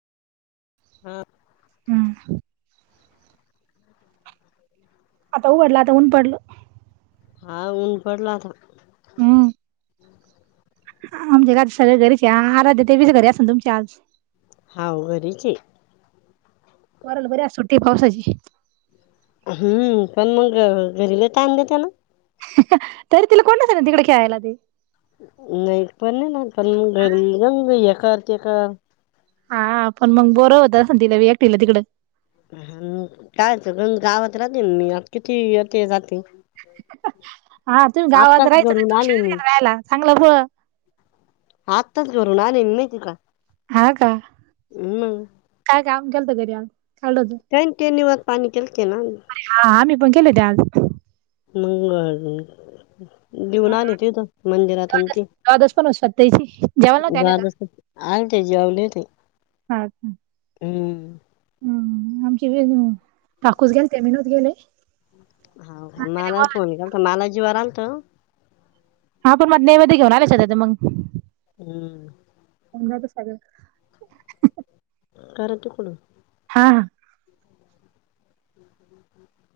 हं. हम्म. आता उघडला, आता ऊन पडलं. हा ऊन पडल आता. हम्म. आमच्या आज सगळे घरीचे हा, आराध्या तेबी घरीच असन तुमची आज. हाव घरीचे. पोराला बरी आज सुट्टी पावसाची. हम्म, पण मग घरी लय ताण देत्यांना. तरी तिला कोण नसन तिकड खेळायला ते. [unintelligible] हा पण मग बोरं होत असन तिला बी एकटीला तिकडं. कायच गंज गावात राहते न मी किती येत जाते. हा तुम्ही गावात आताच राहायचं ना घरून आले तिकडे मी. राहायला चांगलं पुढं आत्ताच घरून आले माहिते का? हा का? मग काय काम केलंत घरी काढलं होत? काई न ते निवद पानी केलते ना. हा आम्ही पण केलेते आज. मंग हा, घेऊन आलितीत मंदिरात आन ती. तेसी जा दुवादस, आलते जेवले ते. हा का? हम्म. हम आमची वेणू काकूच गेलत्या मी नव्हते गेले. हा मला फोन केलता मला जीवार आलत हा पण मधल्या मधी घेऊन आल्या शेजारच्या मंग. हम्म. [unintelligible] करा तिकडून हा... हा..